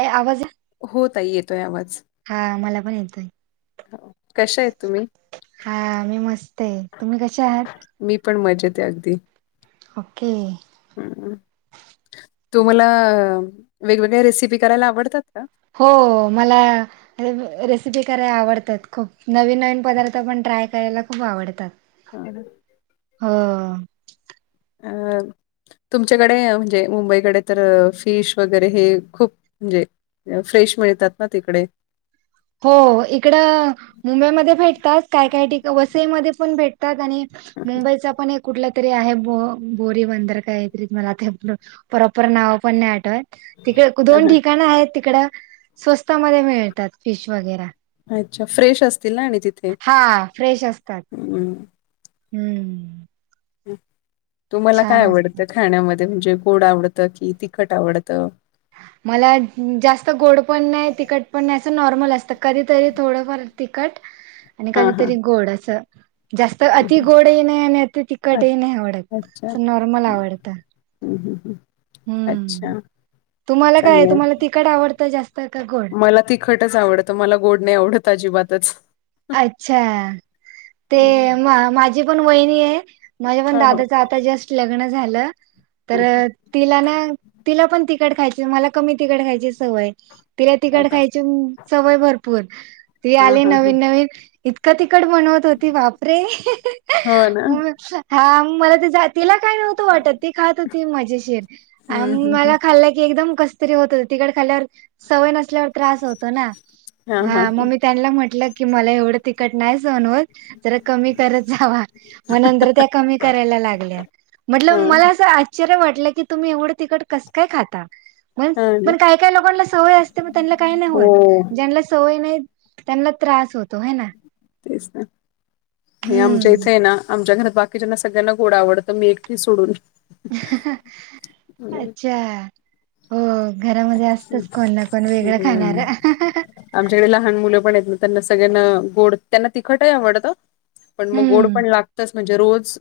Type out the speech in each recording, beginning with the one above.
ए आवाज आहे? हो. ताई येतोय आवाज. हा. मला पण येतोय. हो. कशा आहेत तुम्ही? हा. मी मस्तए तुम्ही कशा आहात? मी पण मजेत ए अगदी. ओके. तू मला वेगवेगळ्या रेसिपी करायला आवडतात का? हो. मला - - रेसिपी करायला आवडतात खूप. नवीन नवीन पदार्थ पण ट्राय करायला खूप आवडतात. हो. हो अ - - तुमच्याकडे म्हणजे मुंबईकडे तर फिश वगैरे हे खूप म्हणजे फ्रेश मिळतात ना तिकडे. हो. इकडं मुंबईमध्ये भेटतात काय काय ठिक वसईमध्ये पण भेटतात आणि मुंबईचा पण एक कुठलं तरी आहे बो बोरी बंदर कायतरी मला ते प्रॉपर नाव पण नाही आठवत. तिकडे हां, दोन हां. ठिकाणं आहेत तिकड स्वस्तामध्ये मिळतात फिश वगैरा. अच्छा फ्रेश असतील ना आणि तिथे, हा फ्रेश असतात हम. हम्म. तुम्हाला काय छान असतं. आवडतं खाण्यामध्ये म्हणजे गोड आवडतं कि तिखट आवडतं? मला जास्त गोड पण नाही. तिखट पण नाही. असं नॉर्मल असतं कधीतरी थोडंफार तिखट. [inaudible] आणि कधीतरी गोड असं जास्त अति गोडही नाही आणि अति तिखटही अच्छा नाही आवडत, नॉर्मल आवडत. हम ह हं. हम्म तुम्हाला काय आहे तुम्हाला तिकट आवडतं जास्त का गोड. मला तिखटच आवडतं मला गोड नाही आवडत अजिबातच अच्छा ते म हो माझी पण वहिणी आहे. माझ्या पण हो दादाचं आता जस्ट लग्न झालं. तर ह तिला ना तिला पण तखट खायची मला कमी तखट खायची सवय - - तिला तिकड अच्छा खायची सवय भरपूर. ती हा आली हा ह नवीन नवीन इतकं तिकड बनवत होती बापरे हो ना हा मला ती जा तिला काय नव्हतं वाटत ती खात होती मजेशीर हम्म हम्म हम्म. मला खाल्ल की एकदम कस कसतरी होत तिखट खाल्यावर सवय नसल्यावर त्रास होतो ना हा हा हां मग ह मी त्यांना म्हटलं कि मला एवढं तिकट नाही सहन होत जरा कमी करत जावा. मग नंतर त्या कमी करायला लागल्या. म्हटल हा मला असं आश्चर्य वाटलं की तुम्ही एवढं तिकट कसं काय खाता? म हा ना पण काही काही लोकांना सवय असते मग त्यांना काही नाही हो होत. ज्यांना सवय नाही त्यांना त्रास होतो हाय ना. तेच ना नाही आमच्या हम्म. इथय ना आमच्या घरात बाकीच्यांना सगळ्यांना गोड आवडतं मी एकटी सोडून. नाही. अच्छा हो. घरामध्ये असतच कोण ना कोण वेगळं हम्म खाणार. आमच्याकडे लहान मुलं पण येत ना त्यांना सगळ्यांना गोड त्यांना तिखटही आवडतं पण मग गोड हम्म पण लागतच. म्हणजे रोज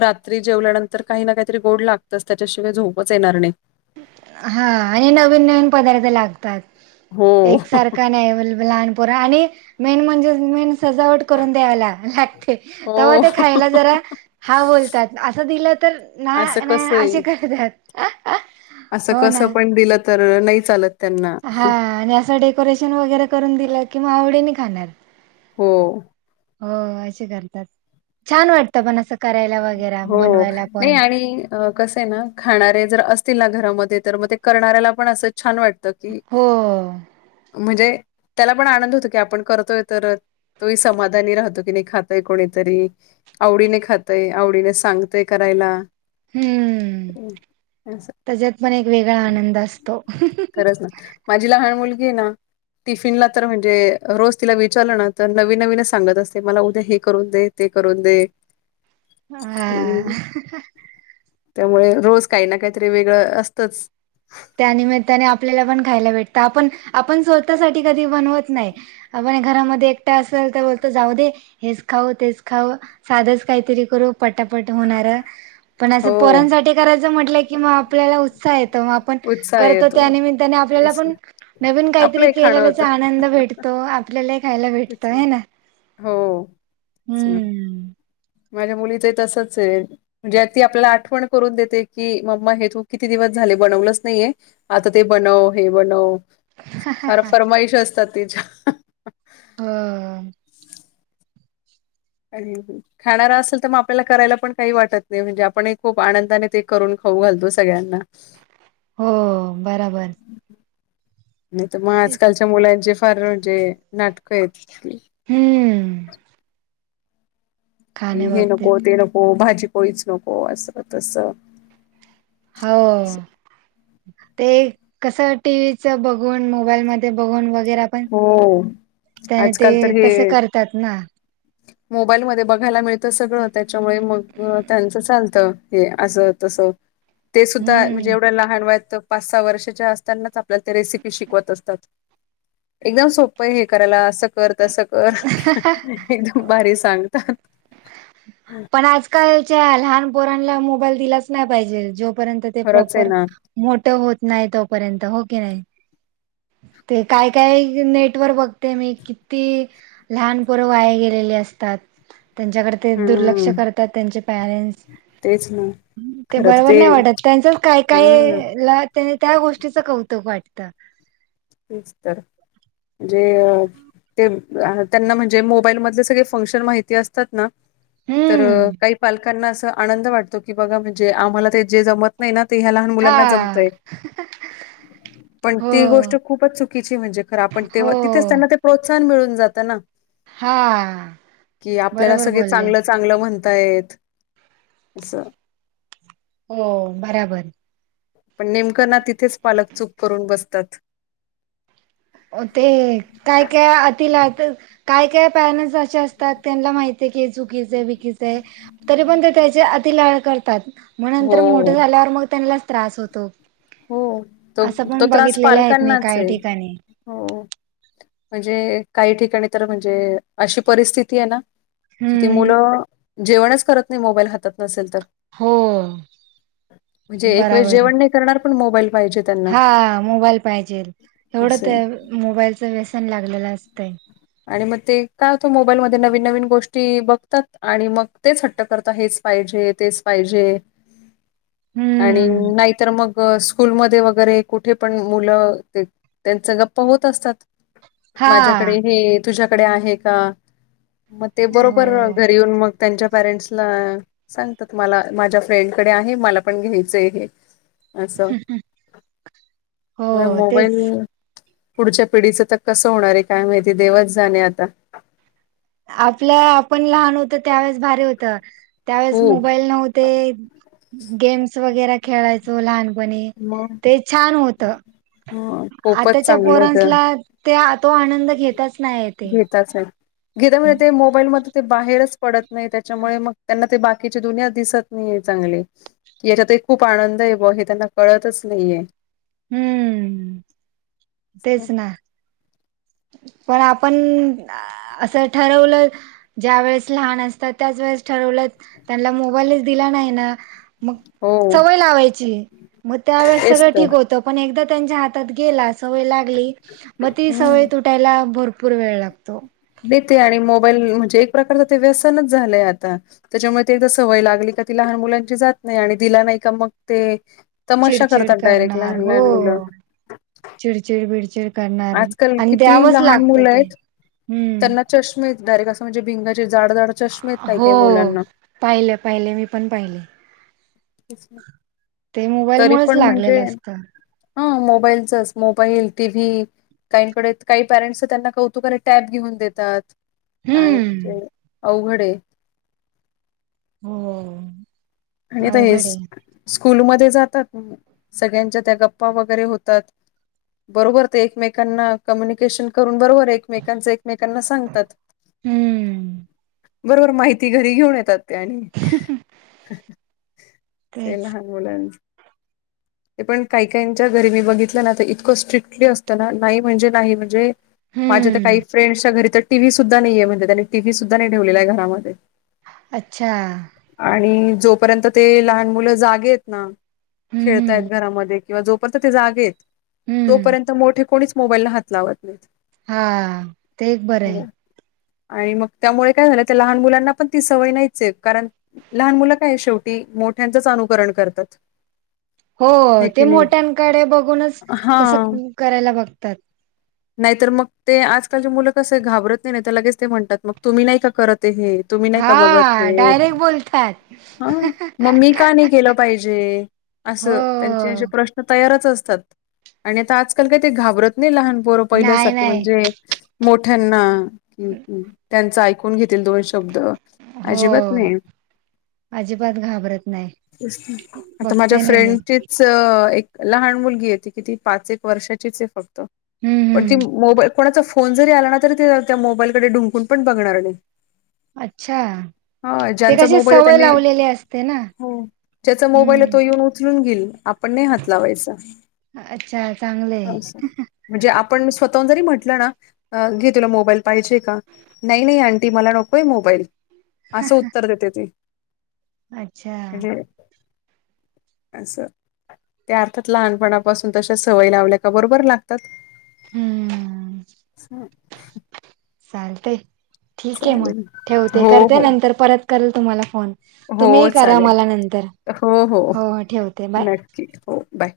रात्री जेवल्यानंतर काही ना काहीतरी गोड लागतच त्याच्याशिवाय झोपच येणार नाही. हा आणि नवीन नवीन पदार्थ लागतात हो एकसारखं का नाही अवलेबल लहान पोर आणि मेन म्हणजे मेन सजावट करून द्यावी ला लागती तवा हो ते खायला जरा हा बोलतात असं दिलं तर ना असं ना कसं आहे असे करतात. असं हो ना कसं पण दिलं तर नाही चालत. त्यांना हा आणि असं डेकोरेशन वगैरे करून दिलं कि मग आवडीने खाणार. हो. हो असे करतात छान वाटतं पण असं करायला व हो नाही आणि अ कसं आहे ना खाणारे जर असतील ना घरामध्ये तर मग ते करणाऱ्याला पण अस छान वाटत की हो म्हणजे त्याला पण आनंद होतो की आपण करतोय तर तोही समाधानी राहतो की नाही खातय कोणीतरी आवडीने खातय, आवडीने सांगतय करायला. हम्म अस त्याच्यात पण एक वेगळा आनंद असतो. खरंच ना माझी लहान मुलगीय ना टिफिनला तर म्हणजे रोज तिला विचारलं ना तर नवीन नवीनच सांगत असते मला उद्या हे करून दे. ते करून दे. हम्म... हा त्यामुळे रोज काही ना काहीतरी वेगळं असतंच त्यानिमित्ताने आपल्याला पण खायला भेटतं, आपण... आपण स्वतःसाठी कधी बनवत नाई आपण घरामधी एकटं असल तर बोलतो, जाऊ दे हेच खाऊ तेच खाऊ साधंच काहीतरी करू पटापट होणारं, पण हो असं पोरांसाठी करायचं म्हटलं की आपल्याला उत्साह येतो आपण उत्साह करतो येतो त्या निमित्ताने आपल्याला तेच पण ना नवीन आपलं काहीतरी एक खाणं होतं केलेल्याचा आनंद भेटतो तो आपल्यालाही खायला भेटतं हाय ना? हो ते ना हम्म. माझ्या मुलीचं ही तसंच ए म्हणजे ती, आपल्याला आठवण करून देते की, मम्मा हे तू किती दिवस झाले बनवलंच नाहीये आता ते बनव... हे बनव... फार फरमाईश असतात तिच्या अ अ. आडवी येतीस. खाणारा असेल, तर मग आपल्याला करायला पण काही वाटत नाही, म्हणजे आपण ही खूप आनंदाने ते करून खाऊ घालतो सगळ्यांना. [inaudible] हो बराबर. नाही तर मग आजकालच्या मुलांचे फार म्हणजे नाटकं आहेत. हम्म हे खाण्याबाबतीत नको... ते नको, भाजी पोळीच नको, असं तसं हाव. ते कसं टीव्हीचं बघून, मोबाईलमधे बघून मग वगैरे आपण, हो त्याने ते आजकाल तर तसं हे करतात ना [inaudible] मोबाईलमध्ये बघायला मिळतं सगळं, त्याच्यामुळे मग त्यांचं चालतं, हे असं तसं [inaudible] ते सुद्धा म्हणजे हम्म एवढ्या लहान वयात, पाच सहा वर्षाच्या असतानाच, आपल्याला ते रेसिपी शिकवत असतात. एकदम सोप ए हे करायला. असं कर, तसं कर एकदम भारी सांगतात पण आजकालच्या लहान पोरांना मोबाईल दिलाच नाई पाहिजे, जोपर्यंत ते खरंच आहे प्रॉपर ना मोठं होत नाही, तोपर्यंत हो की नाही? ते काय काय नेट वर बघते मी किती? लहान पोरं वाया गेलेली असतात त्यांच्याकडे ते दुर्लक्ष हम्म करतात. त्यांचे पॅरेंट्स तेच ना ते खरं तर बरोबर नाही वाटत, त्यांचंच काय काय हम्म ए लाख त्यांना त्या गोष्टीचं कौतुक वाटतं. तेच तर म्हंजे ते त्यांना म्हणजे मोबाईल मधले सगळे फंक्शन माहिती असतात ना तर हम्म काही पालकांना असं आनंद वाटतो, की बघा म्हणजे आम्हाला ते जे जमत महिना ना ते ह्या लहान मुलांना हा जमतय, पण ती हो गोष्ट खूपच चुकीची म्हणजे खरं आपण हो तेव्हा, तिथेच त्यांना ते प्रोत्साहन मिळून जातं ना हा कि आपल्याला बरोबर सगळे बोलले चांगलंच चांगलं म्हणतायेत असं हो बराबर पण नेमकं ना, तिथेच पालक चूक करून बसतात. ते काय काय अती लाड? काय काय पॅरेंट्स अस च असतात त्यांना माहितीए की, हे चुकीचं हाय बिकीच हाय तरी पण ते त्याचे अति लाड करतात. मग हो नंतर मोठं झाल्यावर मग त्यांनलाच त्रास होतो. हो तो असं तो पण त्रास बघितलेलं आहेत मी पालकांनाच काही हय. ठिकाणी हो म्हणजे काही ठिकाणी तर, म्हणजे अशी परिस्थिती ए ना कि ते हम्म मुलं जेवणच करत नई, मोबाईल हातात नसेल तर हो म्हणजे एक वेळेस बराबर जेवण नाई करणार, पण मोबाईल पाहिजेत. हा मोबाईल पाहिजेल, एवढं असं ते आहे मोबाईलचं व्यसन लागलेलं असतंय आणि मग ते काय होतं? मोबाईल मधे नवीन नवीन गोष्टी बघतात आणि मग तेच हट्ट करतात हेच? पाहिजे तेच पाहिजे आणि हम्म नाहीतर मग. बस, स्कूलमध्ये वगैरे कुठे पण मुलं त्यांच गप्पा होत असतात. माझ्याकडे हा हे तुझ्याकडे आहे का? मग ते बरोबर हो घरी येऊन मग त्यांच्यात पॅरेंट्सना सांगतात. मला माझ्या फ्रेंड कडे आहे मला पण घ्यायचंय हे असं हो म मोबाईल तेच पुढच्या पिढीचं तर कसं होणार आहे काय माहिती देवच जाणे आता आपलं आपण लहान होतं त्यावेेळेस भारी होत त्यावेेळेस हो. मोबाईल नव्हते गेम्स वगैरे खेळायचो लहान पणी मग ते छान होतं, खूपच आताच्या चांगलं होतं. पोरान्सला ते, तो आनंद घेतच नाहीयेतं ते [inaudible] ते बाहेरच पडत नाही. त्याच्यामुळे मग त्यांना ते बाकीची दुनिया दिसत नाई ये चांगली हे याच्यातही खूप आनंद आहे. ब हे त्यांना कळतच नाहीये. हुं म तेच ना. पण आपण असं ठरवलंच. ज्या वेळेस लहान असतात, त्याच वेळेस ठरवलं, त्यांना मोबाईलच दिला नाही ना मग हो सवय लावायची मग त्यावेेळेस तेच सगळें तर ठीक होत तो पण एकदा त्यांच्या हातात गेला सवय लागली मग ती सवय. हम्म. त्याला भरपूर वेळ लागतो. देते आणि मोबाईल म्हणजे एक प्रकारच ते व्यसनच झालंय आता त्याच्यामुळे ते जर सवय लागली का ती लहान मुलांची जात नाही आणि दिला नाही का मग ते तमाशा चिडचिड करतात डायरेक्ट करणार लहान हो लहान मुलं चिडचिड बिडचिड करणार आजकाल आणि किती द्यावाच लहान लागतं मुलं ते आहेत हम्म त्यांना चष्मे डायरेक्ट असं म्हणजे भिंगाचे जाड जाड चष्मे आहेत काही हो काही मुलांना. पाहिलं पाहिले मी पण पाहिले कसलं ते मोबाईल मुळंच लागलेलं असतं. हा मोबाईलचच मोबाईल टी व्ही. काहीकडे काही पॅरेंट्स त्यांना कौतुकाने टॅब घेऊन देतात काय हम्म म्हणजे. अवघड हे हो.. आणि आता हे अवघड आहे स्कूलमध्ये जातात सगळ्यांच्या त्या गप्पा वगैरे होतात. बरोबर ते एकमेकांना कम्युनिकेशन करून बरोबर. एकमेकांच एकमेकांना सांगतात. हम्म बरोबर माहिती घरी घेऊन येतात ते आणि. ते तेच लहान मुलांचं ते पण काही काहीच्या घरी मी बघितलं ना तर इतकं स्ट्रिक्टली असतं ना नाही म्हणजे नाही म्हणजे माझ्या तर हम्म काही फ्रेंड्सच्या घरी तर टीव्ही सुद्धा नाहीे म्हणजे त्यांनी टीव्ही सुद्धा नाही ठेवलेला आहे घरामध्ये अच्छा आणि जोपर्यंत ते लहान मुलं जागेत ना हम्म त्याच हम्म घरामध्ये किंवा जोपर्यंत ते जागेत हम्म तोपर्यंत मोठे कोणीच हात लावत [inaudible] हा ते एक बरं आहे हो. आणि मग त्यामुळे काय झालं त्या लहान मुलांना पण ती सवय नाहीच हे कारण लहान मुलं काय शेवटी मोठ्यांचंच अनुकरण करतात हो हे ते की नाही मोठ्यांकडे बघूनच हा तसं करायला बघतात नाहीत तर मग ते आजकालचे मुलं कस घाबरत नाही ते लगेच ते म्हणतात मग तुम्ही नाही का करत हे तुम्ही नाही का बघत हा हे डायरेक्ट बोलतात ह मग मी का नाही केलं. पाहिजे हो असं, त्यांचे त्यांचे प्रश्न तयारच असतात आणि आता आजकाल काय ते घाबरत नाही लहान पोरं नाही पहिल्यासारखे नाही म्हणजे मोठ्यांना क- त्यांचं ऐकून घेतील दोन शब्द हो अजिबात नाही. अजिबात घाबरत नाही आता माझ्या बघते ना मी फ्रेंडचीच एक लहान मुलगी हे ती कि ती पाच एक वर्षाचीच आहे फक्त- हम्म पण ती हम्म मोबाल कोणाचा फोन जरी आला ना तरी ते त्या मोबाईलकडे डुंकून पण बघणार नाही. अच्छा. ह ते ज्यांचा कशी मोबाईल आहे सवय त्यांनी लावलेली असते ना हो ज्याचा मोबाईल आहे तो हम्म येऊन उचलून गेईल. आपण नाही हात लावायचा. अच्छा चांगले म्हणजे आपण स्वतःहून जरी म्हटलं ना घे तुला मोबाईल पाहिजे का नाही नाही अंटी मला नकोय मोबाईल असं उत्तर देते ती.... अच्छा म्हणजे. असं त्या अर्थात लहानपणापासून तशा सवय लावल्या का बरोबर लागतात. हम्म हं, चालतय. ठीक आहे मग चालेल. ठेवते हो, करते हो. नंतर परत करेल तुम्हाला फोन, तुम्ही हो, करा चालेल. मला नंतर हो ठेवते बाय. क हो बाय.